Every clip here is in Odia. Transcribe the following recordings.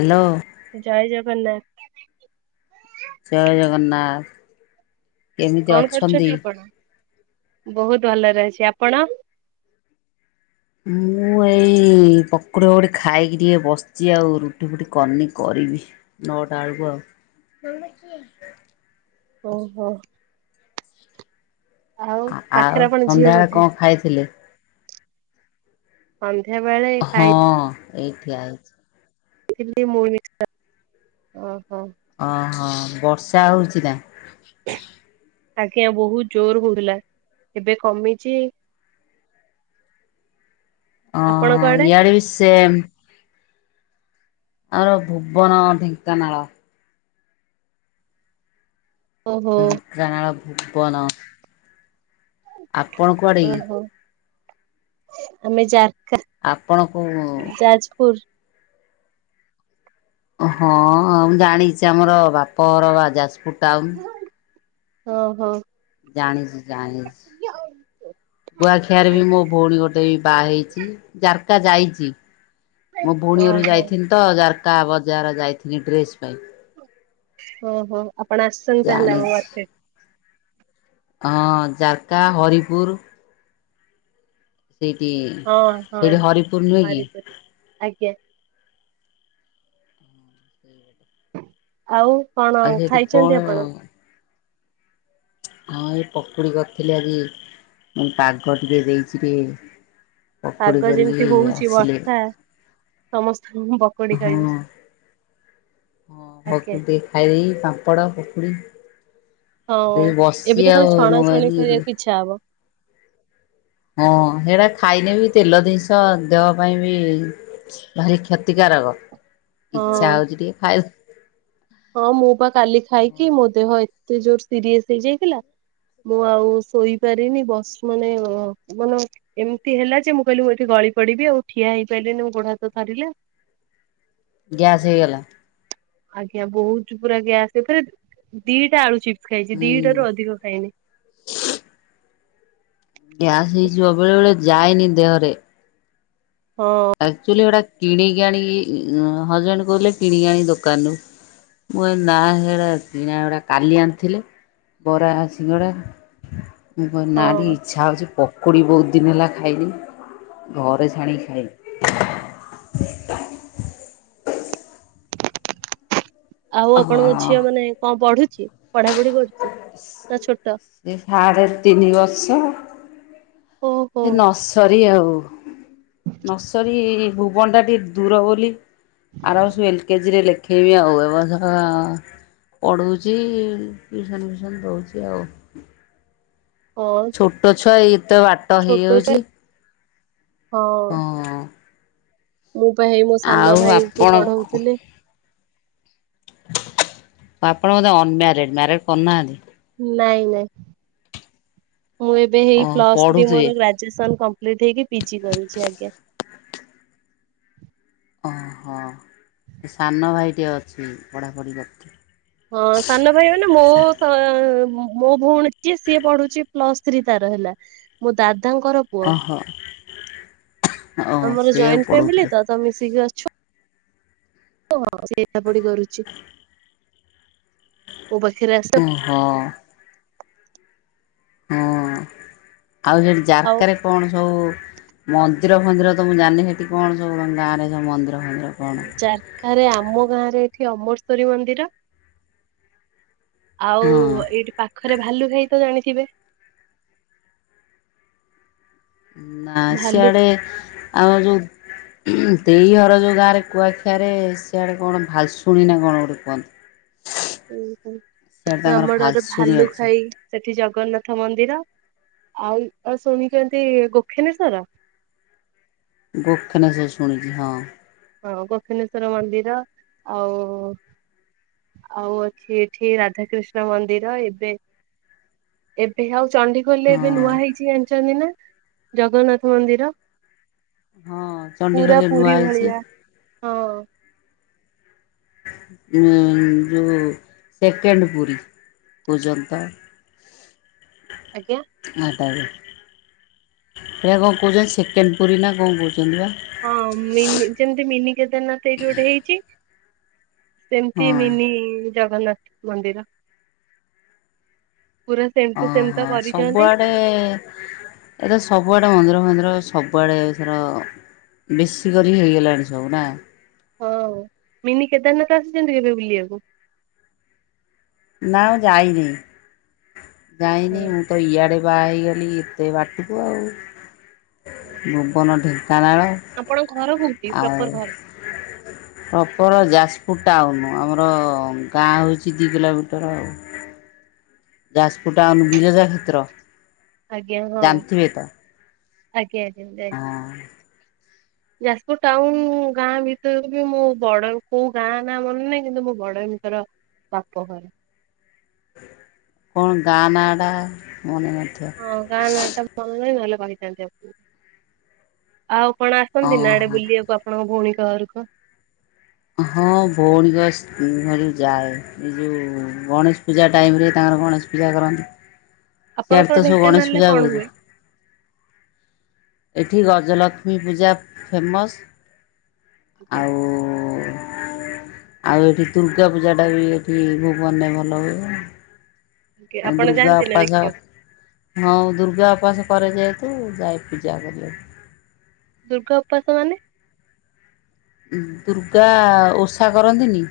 ହାଲୋ। ଜୟ ଜଗନ୍ନାଥ। ଜୟ ଜଗନ୍ନାଥ କେମିତି ଅଛନ୍ତି? ବୋହୁତ ଭଲରେ ଅଛି ଆପଣ? ମୁଁ ଏଇ ପକୁୋଡ଼ି ପକୁଡ଼ି ଖାଇକି ଟିକେ ବସିଛି ଆଉ ରୁଟି ଫୁଟି କରିନି କରିବି। ନୋ ଟା ଆଳକୁ ଆଉ ଓହୋ। ଆଉ ପାଖରେ ଆଉ ଆପଣ ଝିଅ ସନ୍ଧ୍ୟାବେଳେ ବୋଧେ? କଣ ଖାଇଥିଲେ ସନ୍ଧ୍ୟାବେଳେ ହଁ ଏଇଠି ଅଛି [inaudible] ମି ଓହୋ ଓହୋ ବର୍ଷା ହଉଛି ନା? ଆଜ୍ଞା ବହୁତ ଜୋର ହଉଥିଲା ଏବେ କମିଛି ଓ ଆପଣଙ୍କ ଆଡେ? ଇଆଡ଼େ ବି ସେମ୍ ଆମର ଭୁବନ ଢେଙ୍କାନାଳ ଓହୋ। ଯାଆଁଳ ଭୁବନ ଆପଣ କୁଆଡେ ଓହୋ ଆମେ ଜାରକା ଆପଣ କୋଉ ଯାଜପୁର୍। ହଁ ମୁଁ ଜାଣିଛି ଆମର ବାପର ବା ଯାଜପୁର୍ ଟାଉନ୍। ଓଁ ହୋ। ଜାଣିଛି ଜାଣିଛି ଗୁଆଖିଆରେ ବି ମୋ ଭଉଣୀ ଗୋଟେ ବି ବାହା ହେଇଛି ଜାର୍କା ଯାଇଛି। ମୋ ଭଉଣୀ ଘରୁକୁ ଓହୋ ଯାଇଥଥିନି ତ ଜାର୍କା ବଜାର ଯାଇଥିନି ଡ୍ରେସ୍ ପାଇଁ। ହଁ ହୋ ଆପଣ ଆସିଛନ୍ତି ତାହେଲେ ଅମ ଜାଣିଛି। ମାର୍କେଟ ହଁ ଜାର୍କା ହରିପୁର ସେଇଠି ହଁ ହଁ ସେଇଠି ହରିପୁର ନୁହେଁ କି ହରିପୁରୁ ଆଜ୍ଞା। [unintelligible] ଆଉ କଣ ଆଉ ସେଇଠି କଣ ଖାଇଛନ୍ତି ଆପଣ? ହଁ ହଁ ଏଇ ପକୁଡ଼ି କରିଥିଲି ଆଜି ମୁଁ ପାଗ ଟିକେ ଦେଇଛି ଆଜି ପାଗ ଯେମିତି ହଉଛି ଆସିଲେ ବର୍ଷା ସମସ୍ତଙ୍କୁ ପକୁଡି ହଁ ଖାଇବି ହଁ ଆଜ୍ଞା। [inaudible] ଖାଇ ଦେଇ ପାମ୍ପଡ଼ ପୋକୁଡ଼ି ହଁ ଏଇ ବସି ଆଉ ମୁ କହିନୀ ଆଚ୍ଛା ବ ହଁ ସେଇଟା ଖାଇନି ବି ତେଲ ଜିନିଷ ଦେହ ପାଇଁ ବି ଭାରି କ୍ଷତିକାରକ ହଁ ଇଚ୍ଛା ହଉଛି ଟିକେ ଖାଇ ହଁ ମୁଁ ବା କାଲି ଖାଇକି ମୋ ଦେହ ଏତେ ଜୋର ସିରିଅସ ହେଇଯାଇଥିଲା। ମୁଁ ଆଉ ଶୋଇପାରିନି ବସି ମାନେ ମାନେ ଏମିତି ହେଲା ଯେ ମୁଁ କହିଲି ମୁଁ ଏଠି ଗଳି ପଡି଼ବି ଆଉ ଠିଆ ହେଇପାରିଲିନି ଗୋଡ଼ ହାତ ଥରିଲା ଗ୍ୟାସ୍ ହେଇଗଲା ଆଜ୍ଞା ବହୁତ ପୁରା ଗ୍ଯାସ୍ ପୁରା ଦିଟା ଆଳୁ ଚିପ୍ସ ଖାଇଛି ହୁଁ। ଦିଟା ରୁ ଅଧିକ ଖାଇନି। ଗ୍ୟାସ ହେଇଯିବ ବେଳେ ବେଳେ ଯାଏନି ଦେହରେ। ହଁ ଅଚିଲି କିଣିକି ଆଣି ହଜବେଣ୍ଡ କହୁଥିଲେ କିଣିକି ଆଣି ଦୋକାନରୁୁ ମୁଁ କହିଲି ନା ହେଡା଼ କିଣା ଗୁଡା଼ କାଲି ଆଣିଥିଲେ ବରା ସିଙ୍ଗଡା଼ ମୁଁ କହିନି ନା ଟିକେ ହଁ ଇଚ୍ଛା ହେଉଛି ପକୁଡ଼ି ବହୁତ୍ ଦିନି ହେଲା ଖାଇନି ଘରେ ଛାଣିକି ଖାଇଲି। [inaudible] ଆଉ ହଁ ଆପଣଙ୍କ ଝିଅ ମାନେ କଣ ପଢୁଛି। ପଢ଼ାପଢ଼ି କରୁଛେ ନା ଛୋଟ? ସେ ସାଢ଼େ ତିନି ଓହୋ ଏ ନର୍ସରୀ ଆଉ ନର୍ସରୀ ଭୁବନ ଟା ଟିକେ ଦୂର ବୋଲି ଆର ବର୍ଷ ଏଲ କେଜିି ରେ ଲେ ଖେଇବି ଆଉ ଏ ବର୍ଷ ପଢ଼ୁଉଚି ଟ୍ୟୁଉସନ୍ ଫିଉସନ୍ ଦଉଛି ଆଉ। [unintelligible] ଛୋଟ ଛୁଆ ଏଇତ ବାଟ ଛୋଟ ତ ହେଇଯାଉଛି। ହଁ। ହଁ। ମୁଁ ପା ହେଇ ମୋ ଆଉ ସାନ ଭାଇକୁ ଆପଣ ପଢ଼ଉଥିଲି। ଆପଣ ମୋତେ ଅନମ୍ୟାରେଡ଼ ମ୍ୟାରେଡ଼ କରୁନାହାନ୍ତି। ନାଇଁ ନାଇଁ ମୁଁ ଏବେ ହେଇ ଓହ ପ୍ଲସ ଥ୍ରୀ ପଢ଼ୁଥିବେ ମୋର ଗ୍ରା ଗାଜେ ସନ୍ କମ୍ପ୍ଲିଟ୍ ହେଇକି ପିଜି କରୁଚି ଆଜ୍ଞା। ଓହୋ ସାନ ଭାଇଟିିଏ ଅଛି ପଢ଼ାପଢ଼ି କରୁ ହଁ ସାନ ଭାଇ ମାନେ ମୋ ତ ମୋ ଭଉଣୀ ଯିଏ ସିଏ ପଢ଼ୁଛି ପ୍ଲସ୍ ଥ୍ରୀ ତାର ହେଲା ମୋ ଦାଦାଙ୍କର ପୁଅ ଓହୋ। ଓ ଆମର ସେଇଆକୁ ଜଏଣ୍ଟ ଫ୍ୟାମିଲି ପଢ଼ଉଥିଲେ ତ ତ ମିଶିକି ଅଛୁ। [unintelligible] ସେ ଏକା ପଢ଼ି କରୁଛି ମୋ ପାଖରେ ଆସେ ହଁ। ହଁ ଆଉ ସେଠି ଆଉ ଜାରକାରେ କଣ ସବୁ ମନ୍ଦିର ଫନ୍ଦିର ତ ମୁଁ ଜାଣନି ସେଠି କଣ ସବୁ ଗାଁରେ ସବୁ ମନ୍ଦିର ଫନ୍ଦିର? କଣ? ଜାରକା ରେ ଆମ ଗାଁ ରେ ଏଠି ଅମରସରୀ ମନ୍ଦିର। ଆଉ ହଁ ଏଇଠି ପାଖରେ ଭାଲୁ ଖାଇ ତ ଜାଣିଥିବେ? ନା ଭାଲୁ ସିଆଡ଼େ ଆଉ ଯଉ ଦେଇ ଘର ଯୋଉ ଗାଁ ରେ କୁଆଖିଆରେ ସିଆଡ଼େ କଣ ଭାଲଶୁଣି ନା କଣ ଗୋଟେ କୁହନ୍। ଉଁ ସିଆଡ଼େ ହୁ ତାଙ୍କର ଆମ ଡ଼ାରେ ଭାଲଶୁଣୀ ଭାଲୁ ଅଛି ଖାଇ। ସେଠି ଜଗନ୍ନାଥ ମନ୍ଦିର ଆଉ ଆ ଶୁଣିଛନ୍ତି ଗୋଖନେଶ୍ଵର? ଗୋଖନାସ ଶୁଣିଛି ହଁ। ହଁ ଗୋଖନେଶ୍ଵର ମନ୍ଦିର ଆଉ। ଆଉ ଅଛି ଏଠି ରାଧାକୃଷ୍ଣ ମନ୍ଦିର ଏବେ ଏବେ ଆଉ ଚଣ୍ଡିଖୋଲରେ ଏବେ ହଁ। ନୂଆ ହେଇଛି ଜାଣିଛନ୍ତି ନା ଜଗନ୍ନାଥ ମନ୍ଦିର ହଁ ପୁରା ଚଣ୍ଡିଖୋଲରେ ନୂଆ ପୁରୀ ହେଇଛି ଭଳିଆ। ହଁ। ଉଁ ଜଉ ସେକେଣ୍ଡ ପୁରୀ ପୂଜନ୍ତ। ଆଜ୍ଞା। ମାତାରେ ହେଆ କଣ କହୁଛନ୍ତି ସେକେଣ୍ଡ ପୁରୀ ନା କଣ କହୁଛନ୍ତି ବା। ହଁ ମିନି ଯେମତି ମିନି କେଦାରନାଥ ଏଇଟି ଗୋଟେ ହେଇଚି। ସେମତି ହଁ। ମିନି ଜଗନ୍ନାଥ ମନ୍ଦିର। ପୁରା ସେମ୍ ଟୁ ସେମ୍ ତ ଓହୋ କରିଛନ୍ତି ସବୁଆଡ଼େ ଏ ତ ସବୁଆଡ଼େ ମନ୍ଦିର ଫନ୍ଦିର ସବୁଆଡ଼େ ଏଥର। ବେଶୀ କରି ହେଇଗଲାଣି ସବୁ ନା? ହଁ ମିନି କେଦାରନାଥ ଆସିଛନ୍ତି କେବେ ବୁଲିବାକୁ? ନାଁ ମୁ ଯାଇନି। ଯାଇନି ହଁ ମୁଁ ତ ଇଆଡ଼େ ବାଆ ହେଇଗଲି ଏତେ ବାଟକୁ ଆଉ। ଭୁବନ ଢେଙ୍କାନାଳ ଆପଣ ଘର କୋଉଠି ଆଉ ପ୍ରପର ଘର? ପ୍ରପର ଯାଜପୁର ଟାଉନ ଆମର ଗାଁ ହଉଚି ଦି କିଲୋମିଟର ଆଉ। ଯାଜପୁର ଟାଉନ ବିରଜା କ୍ଷେତ୍ର। ଆଜ୍ଞା ହଁ ଜାଣିଥିବେ ତ ଆଜ୍ଞା ଆଜ୍ଞା ଯାଇଛି। ହଁ। ଯାଜପୁର ଟାଉନ ଗାଁ ଭିତରକୁ ବି ମୁଁ ବଡ଼ କୋଉ ଗାଁ ନାଁ ମନେ ନାହିଁ କିନ୍ତୁ ମୋ ବଡ ଭିତର ବାପ ଘର। କଣ ଗାଁ ନାଁ ଟା ମନେ ନଥିବ। ହଁ ଗାଁ ନାଁ ଟା ମନେ [unintelligible] ନହେଲେ କହିଥାନ୍ତି ଆପଣ ଆଉ କଣ ଆସନ୍ତି ନା ଏଡେ ଓହୋ ବୁଲିବାକୁ ଆପଣଙ୍କ ଭଉଣୀଙ୍କ ଘରକୁ? ହଁ ଭଉଣୀ [unintelligible] ଯାଏ। ଏ ଯଉ ଗଣେଶ ପୂଜା ଟାଇମରେ ତାଙ୍କର ଗଣେଶ ପୂଜା କରନ୍ତି। ସିଆଡେ ଆପଣଙ୍କର ତ ସବୁ ଗଣେଶ ଢେଙ୍କାନାଳରେ ପୂଜା କଣ ହୁଏ? [unintelligible] ଏଠି ଗଜଲକ୍ଷ୍ମୀ ପୂଜା ଫେମସ୍ ଆଜ୍ଞା ଆଉ ଆଉ ଏଠି ଦୁର୍ଗା ପୂଜାଟା ବି ଏଠି ଭୁବନେ ଭଲ ହୁଏ। ଆଜ୍ଞା ଆପଣ ଦୁର୍ଗା ଯାଆନ୍ତି ନା ଅପାସ। ଦେଖିବାକୁ ହଁ ଦୁର୍ଗା ଅପାସ କରେ ଯେହେତୁ ଯାଏ ପୂଜା କରିଆକୁ। ଦୁର୍ଗା ଉପାସ ମାନେ? ଦୁର୍ଗା ଓଷା କରନ୍ତିନି।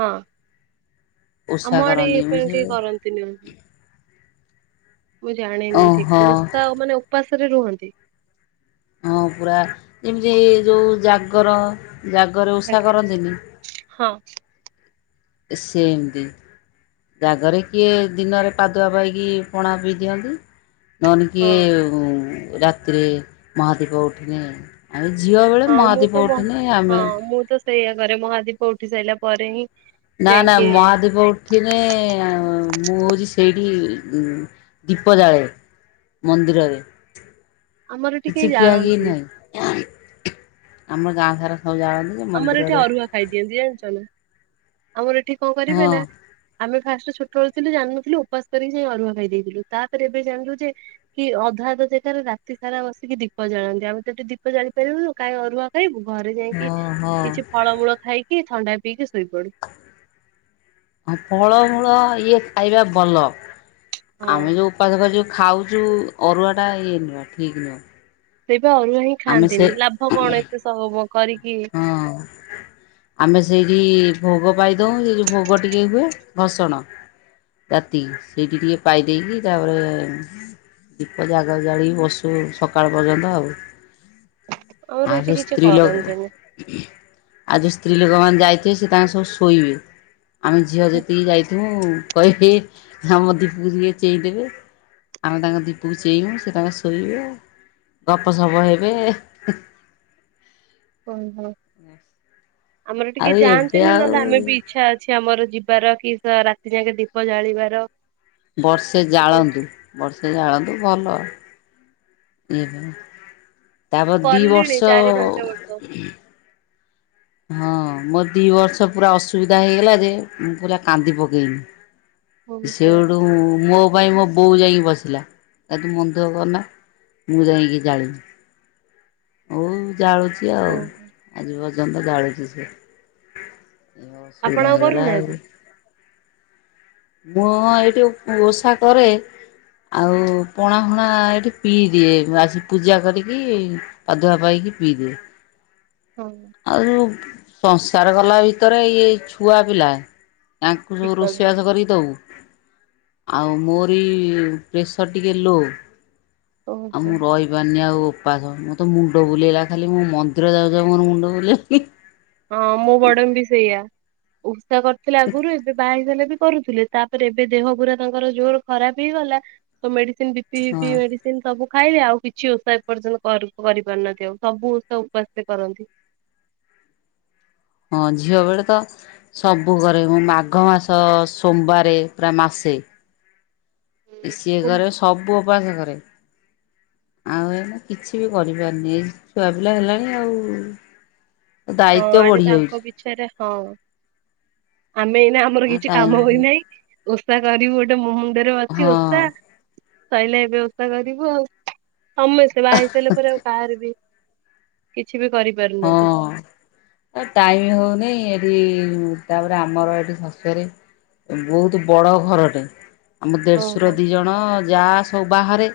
ହଁ ଓଷା ଆମ ଆଡେ କରନ୍ତି ଏଇ ମୁଁ ସେ [unintelligible] କେହି କରନ୍ତିନି। ମୁଁ ଜାଣେନି ଓହୋ ଠିକ ଓଷା ମାନେ ଉପାସରେ ରୁହନ୍ତି? ହଁ ପୁରା ଯେମିତି ଏ ଯୋଉ ଜାଗର ଜାଗରେ ଉଷା ଆଜ୍ଞା କରନ୍ତିନି। ହଁ। ସେମତି। ଜାଗରେ କିଏ ଦିନରେ ପାଦୁଆ ପାଇକି ପଣା ପିଇ ଦିଅନ୍ତି। ନହେଲେ ହଁ କିଏ ଉଁ ରାତିରେ ମହାଦୀପ ଉଠିନେ ଆଉ ଝିଅ ବେଳେ ହଁ ମୁଁ ତ ମହାଦୀପ ମ ଉଠିନେ ହଁ ଆମେ ମୁଁ ତ ସେଇଆ କରେ ମହାଦୀପ ଉଠି ସାରିଲା ପରେ ହିଁ ନା ନା ଯାଇକି ମହାଦୀପ ଠିନେ ଏଁ ମୁଁ ହଉଛି ସେଇଟି ଦୀପ ଜାଳେ। ମନ୍ଦିରରେ ଆମର ଏଠି କେହି କିଛି ଖିଆ କି ଜାଳନ୍ତିନି ନାହିଁ? ଆମ ଗାଁ ସାରା ସବୁ ଜାଳନ ଆମର ଏଠି ଅରୁଆ ଖାଇଦିଅନ୍ତି ଜାଣିଛ ନା ଆମର ଏଠି କଣ କରିବେ ହଁ ନା ଆମେ ଫାଷ୍ଟ ଛୋଟବେଳୁଥିଲୁ ଜାଣିନଥିଲୁ ଉପାସ କରିକି ଯାଇ ଅରୁଆ ଖାଇ ଦେଇଥିଲୁ ତାପରେ ଏବେ ଜାଣିଲୁ ଯେ କି ଅଧା ଅଧା ଜାଗାରେ ରାତି ସାରା ବସିକି ଦୀପ ଜାଳନ୍ତି ଆମେ ତ ଠି ଦୀପ ଜାଳି ପାରିବୁନୁ କାହିଁ ଅରୁଆ [unintelligible] ଘରେ ଯାଇକି ହଁ ହଁ। କିଛି ଫଳମୂଳ ଖାଇକି ଥଣ୍ଡା ପିଇକି ଶୋଇପଡି ଫଳମୂଳ ଇଏ ଖାଇବା ଭଲ। ହଁ ଆମେ ଯୋଉ ଉପାସକରି ଯଉ ଖାଉଛୁ ଅରୁଆ ଟା ଇଏ [unintelligible] ଠିକ ନୁହଁ। ସେଇପା ଅରୁଆ ହିଁ ଆମେ ସେ ଖାଆନ୍ତିନି ଲାଭ କଣ ଏତେ ସହମ କରିକି। ହଁ। ଆମେ ସେଇଠି ଭୋଗ ପାଇ ଦଉ ସେ ଯଉ ଭୋଗ ଟିକେ ହୁଏ ଭସଣ। ରାତି ସେଇଠି ଟିକେ ପାଇ ଦେଇକି ତାପରେ ଦୀପ ଜାଗା ଜାଳି ବସୁ ସକାଳ ପର୍ଯ୍ୟନ୍ତ ଆଉ। ଆମର ଆଉ ଏଇଠି ସଉ କିଛି ସ୍ତ୍ରୀ ଲୋ କରନ୍ତିନି ଆଉ ଜ ସ୍ତ୍ରୀ ଲୋକମାନେ ଯାଇଥିବେ ସେ ତାଙ୍କ ସବୁ ଶୋଇବେ। ଆମେ ଝିଅ ଯେତିକି ଯାଇଥିବୁ କହି [unintelligible] ମଦିପୁରେ ଚେଇ ଦେବେ। ଆମେ ତାଙ୍କ ଦୀପକୁ ଚେଇବୁ ସେ ତାଙ୍କ ଶୋଇବେ ଗପ ସପ ହେବେ। ଓହୋ ଆମର ଟିକେ ଆଉ ଏବେ ଯାଆନ୍ତିନି ନହେଲେ ଆମେ ଆଉ ବି ଇଚ୍ଛା ଅଛ ଛି ଆମର ଯିବାର କି ର ରାତି ଯାକେ ଦୀପ ଜାଳିବାର। ବର୍ଷେ ମୁଁ ଜାଳନ୍ତୁ, ବର୍ଷେ ଜାଳନ୍ତୁ ଭଲ। [unintelligible] ତାପ ଦି କଲିଣି ବର୍ଷ ଚାରି ପାଞ୍ଚ ବର୍ଷ। ହଁ ମୋର ଦି ବର୍ଷ ପୁରା ଅସୁବିଧା ହେଇଗଲା ଯେ ମୁଁ ପୁରା କାନ୍ଦି ପକେଇନି। ଓହୋ ସେଉଠୁ ମୋ ପାଇଁ ମୋ ବୋଉ ଯାଇକି ବସିଲା ତା ତୁ ମନ୍ଦ କରନା ମୁଁ ଯାଇକି ଜାଳିିନି। ଅଉ ଜାଳୁଚି ଆଉ ଓହୋ। ଆଜି ପର୍ଯ୍ୟନ୍ତ ଜାଳୁଚି ସେ। ଏ ଆପଣ ଅସୁବିଧା ଆଉ ହେଇଗଲା କରୁନାହାନ୍ତି? ଆଉ। ମୁଁ ଏଇଠି ଉ ଉ ଓଷା କରେ। ଆଉ ପଣା ହଣା ଏଠି ପିଇ ଦିଏ ଆସି ପୂଜା କରିକି। ପାଧୁକା ପାଇକି ପିଇଦିଏ। ହଁ। ଆଉ ଯଉଁ ସଂସ୍କାର କଲା ଭିତରେ ଇଏ ଛୁଆ ପିଲା ତାଙ୍କୁ ସବୁ ଠିକ୍ କଥା ରୋଷେଇବାସ କରିକି ଦବୁ। ଆଉ ମୋରି ପ୍ରେସର୍ ଟିକେ ଲୋ। ଆଉ ଓହୋ। ମୁଁ ରହି ପାରୁନି ଆଉ ଉପାସ ମୋତେ ମୁଣ୍ଡ ବୁଲେଇଲା ଖାଲି ମୁଁ ମନ୍ଦିର ଯାଉ ଯାଉ ମୋର ମୁଣ୍ଡ ବୁଲେଇଲାଣି। ହଁ ମୁଁ ବଡମ୍ ବି ସେଇଆ ଉଷା କରିଥିଲି ଆଗରୁ ଏବେ ବାହା ହେଇଗଲା ବି କରୁଥିଲେ ତାପରେ ଏବେ ଦେହ ପୁରା ତାଙ୍କର ଜୋର ଖରାପ ହେଇଗଲା ତ ମେଡିସିନ ବି ପିି ପି ହଁ ପି ମେଡିସିନ। ସବୁ ଖାଇବେ ଆଉ କିଛି ଓଷା ଏପର୍ଯ୍ୟନ୍ତ କର କରିପାରୁନାହାନ୍ତି ଆଉ ସବୁ ଓଷା ଉପାସ ସେ କରନ୍ତି। ହଁ ଝିଅ ବେଳେ ତ ସବୁ କରେ ମୁଁ ମାଘ ମାସ ସୋମବାରେ ପୁରା ମାସେ। ସିଏ ହଁ କରେ ସବୁ ଉପାସ କରେ। ଆଉ ଏଇନା କିଛି ବି କରିପାରୁନି। ଏଇ ଛୁଆ ପିଲା ହେଲାଣି ଆଉ। ଦାୟିତ୍ୱ ବଢିଯାଉଚି। ଛେରେ ହଁ ଆମେ ଏଇନା ଆମର ଆଉ କିଛି କାମ ଟାଇମ୍ ହୋଇନାହିଁ। ଓଷା କରିବୁ ଗୋଟେ ମୁଣ୍ଡରେ ଅଛି ହଁ ଓଷା। ସଇଲେ ଏବେ ଓଷା କରିବୁ ଆଉ। ସମସ୍ତେ ବାହା ହେଇସାରିଲା ପରେ ଆଉ କାହାର ବି କିଛି ବି କରିପାରୁନାହାନ୍ତି। ଟାଇମି ହଉନି ଏଠି ତାପରେ ଆମର ଏଠି ଶାଶୁ ଘରେ ବହୁତ୍ ବଡ ଘରଟେ ଆମ ଦେଢ଼ଶୁର ଓହୋ ଦିଜଣ ଯା ସବୁ ବାହାରେ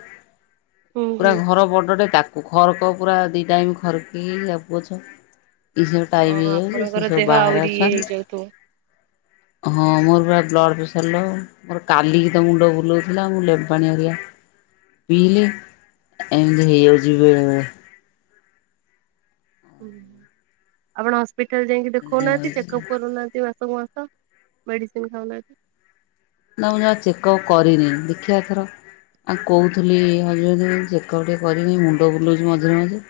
ହୁଁ। ପୁରା ହୁଁ। ଘର ବଡ଼ଟେ ତାକୁ ଖରକ ପୁରା ଦି ଟାଇମ୍ ଖରକି ତାକୁ ପୋଛ। ଏଇ ସବୁ ଟାଇମ ହଁ ହେଇଯାଉଚି ସେ ଆପଣଙ୍କର ସବୁ ଦେହ ବାହାରେ ଆହୁରି ଇଏ ଅଛନ୍ତି। ହେଇଯାଉଥିବ। [inaudible] ହଁ ମୋର ପା ବ୍ଲଡ଼୍ ପ୍ରେସର ଲୋ। ମୋର କାଲିକି ତ ମୁଣ୍ଡ ବୁଲଉଥିଲା ମୁଁ ଲେମ୍ବାପାଣି ହରିକା ପିଲି। ଏମିତି ହେଇଯାଉଚି ବେଳେବେଳେ। ଆପଣ ହସ୍ପିଟାଲ ଯାଇକି ଏଇଆ ଦେଖଉନାହାନ୍ତି ହଉଛି। ଚେକ୍ଅପ୍ କରୁନାହାନ୍ତି ମାସକୁ ମାସ। ମେଡିସିନ୍ ଖାଉନାହାନ୍ତି। ନା ମୁଁ ଜମା ଚେକ୍ଅପ୍ କରିନି ଦେଖିଆ ଏଥର। ଆଉ କଉଥିଲି ହଜବେଣ୍ଡ ଙ୍କୁ ଚେକପ୍ ଟିକିଏ କରିବି ମୁଣ୍ଡ ବୁଲଉଚି ମଝିରେ ମଝିରେ।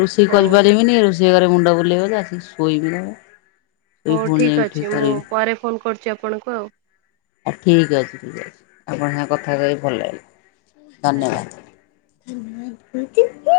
ରୋଷେଇ ହଉ କରିପାରିବିନି। ରୋଷେଇ ଘରେ ମୁଣ୍ଡ ବୁଲେଇବ ଶୋଇ ବି ନା ହଉ ଠିକ୍ ଅଛି ମୁଁ ପରେ ଫୋନ୍ କରୁଚି ଆପଣଙ୍କୁ ଆଉ। ଆ ଠିକ୍ ଅଛି ଠିକ୍ ଅଛି। ଆପଣଙ୍କ ସାଙ୍ଗେ କଥା ହେଇକି ଭଲ ଲାଗିଲା ଆଜ୍ଞା। ଧନ୍ୟବାଦ। [inaudible]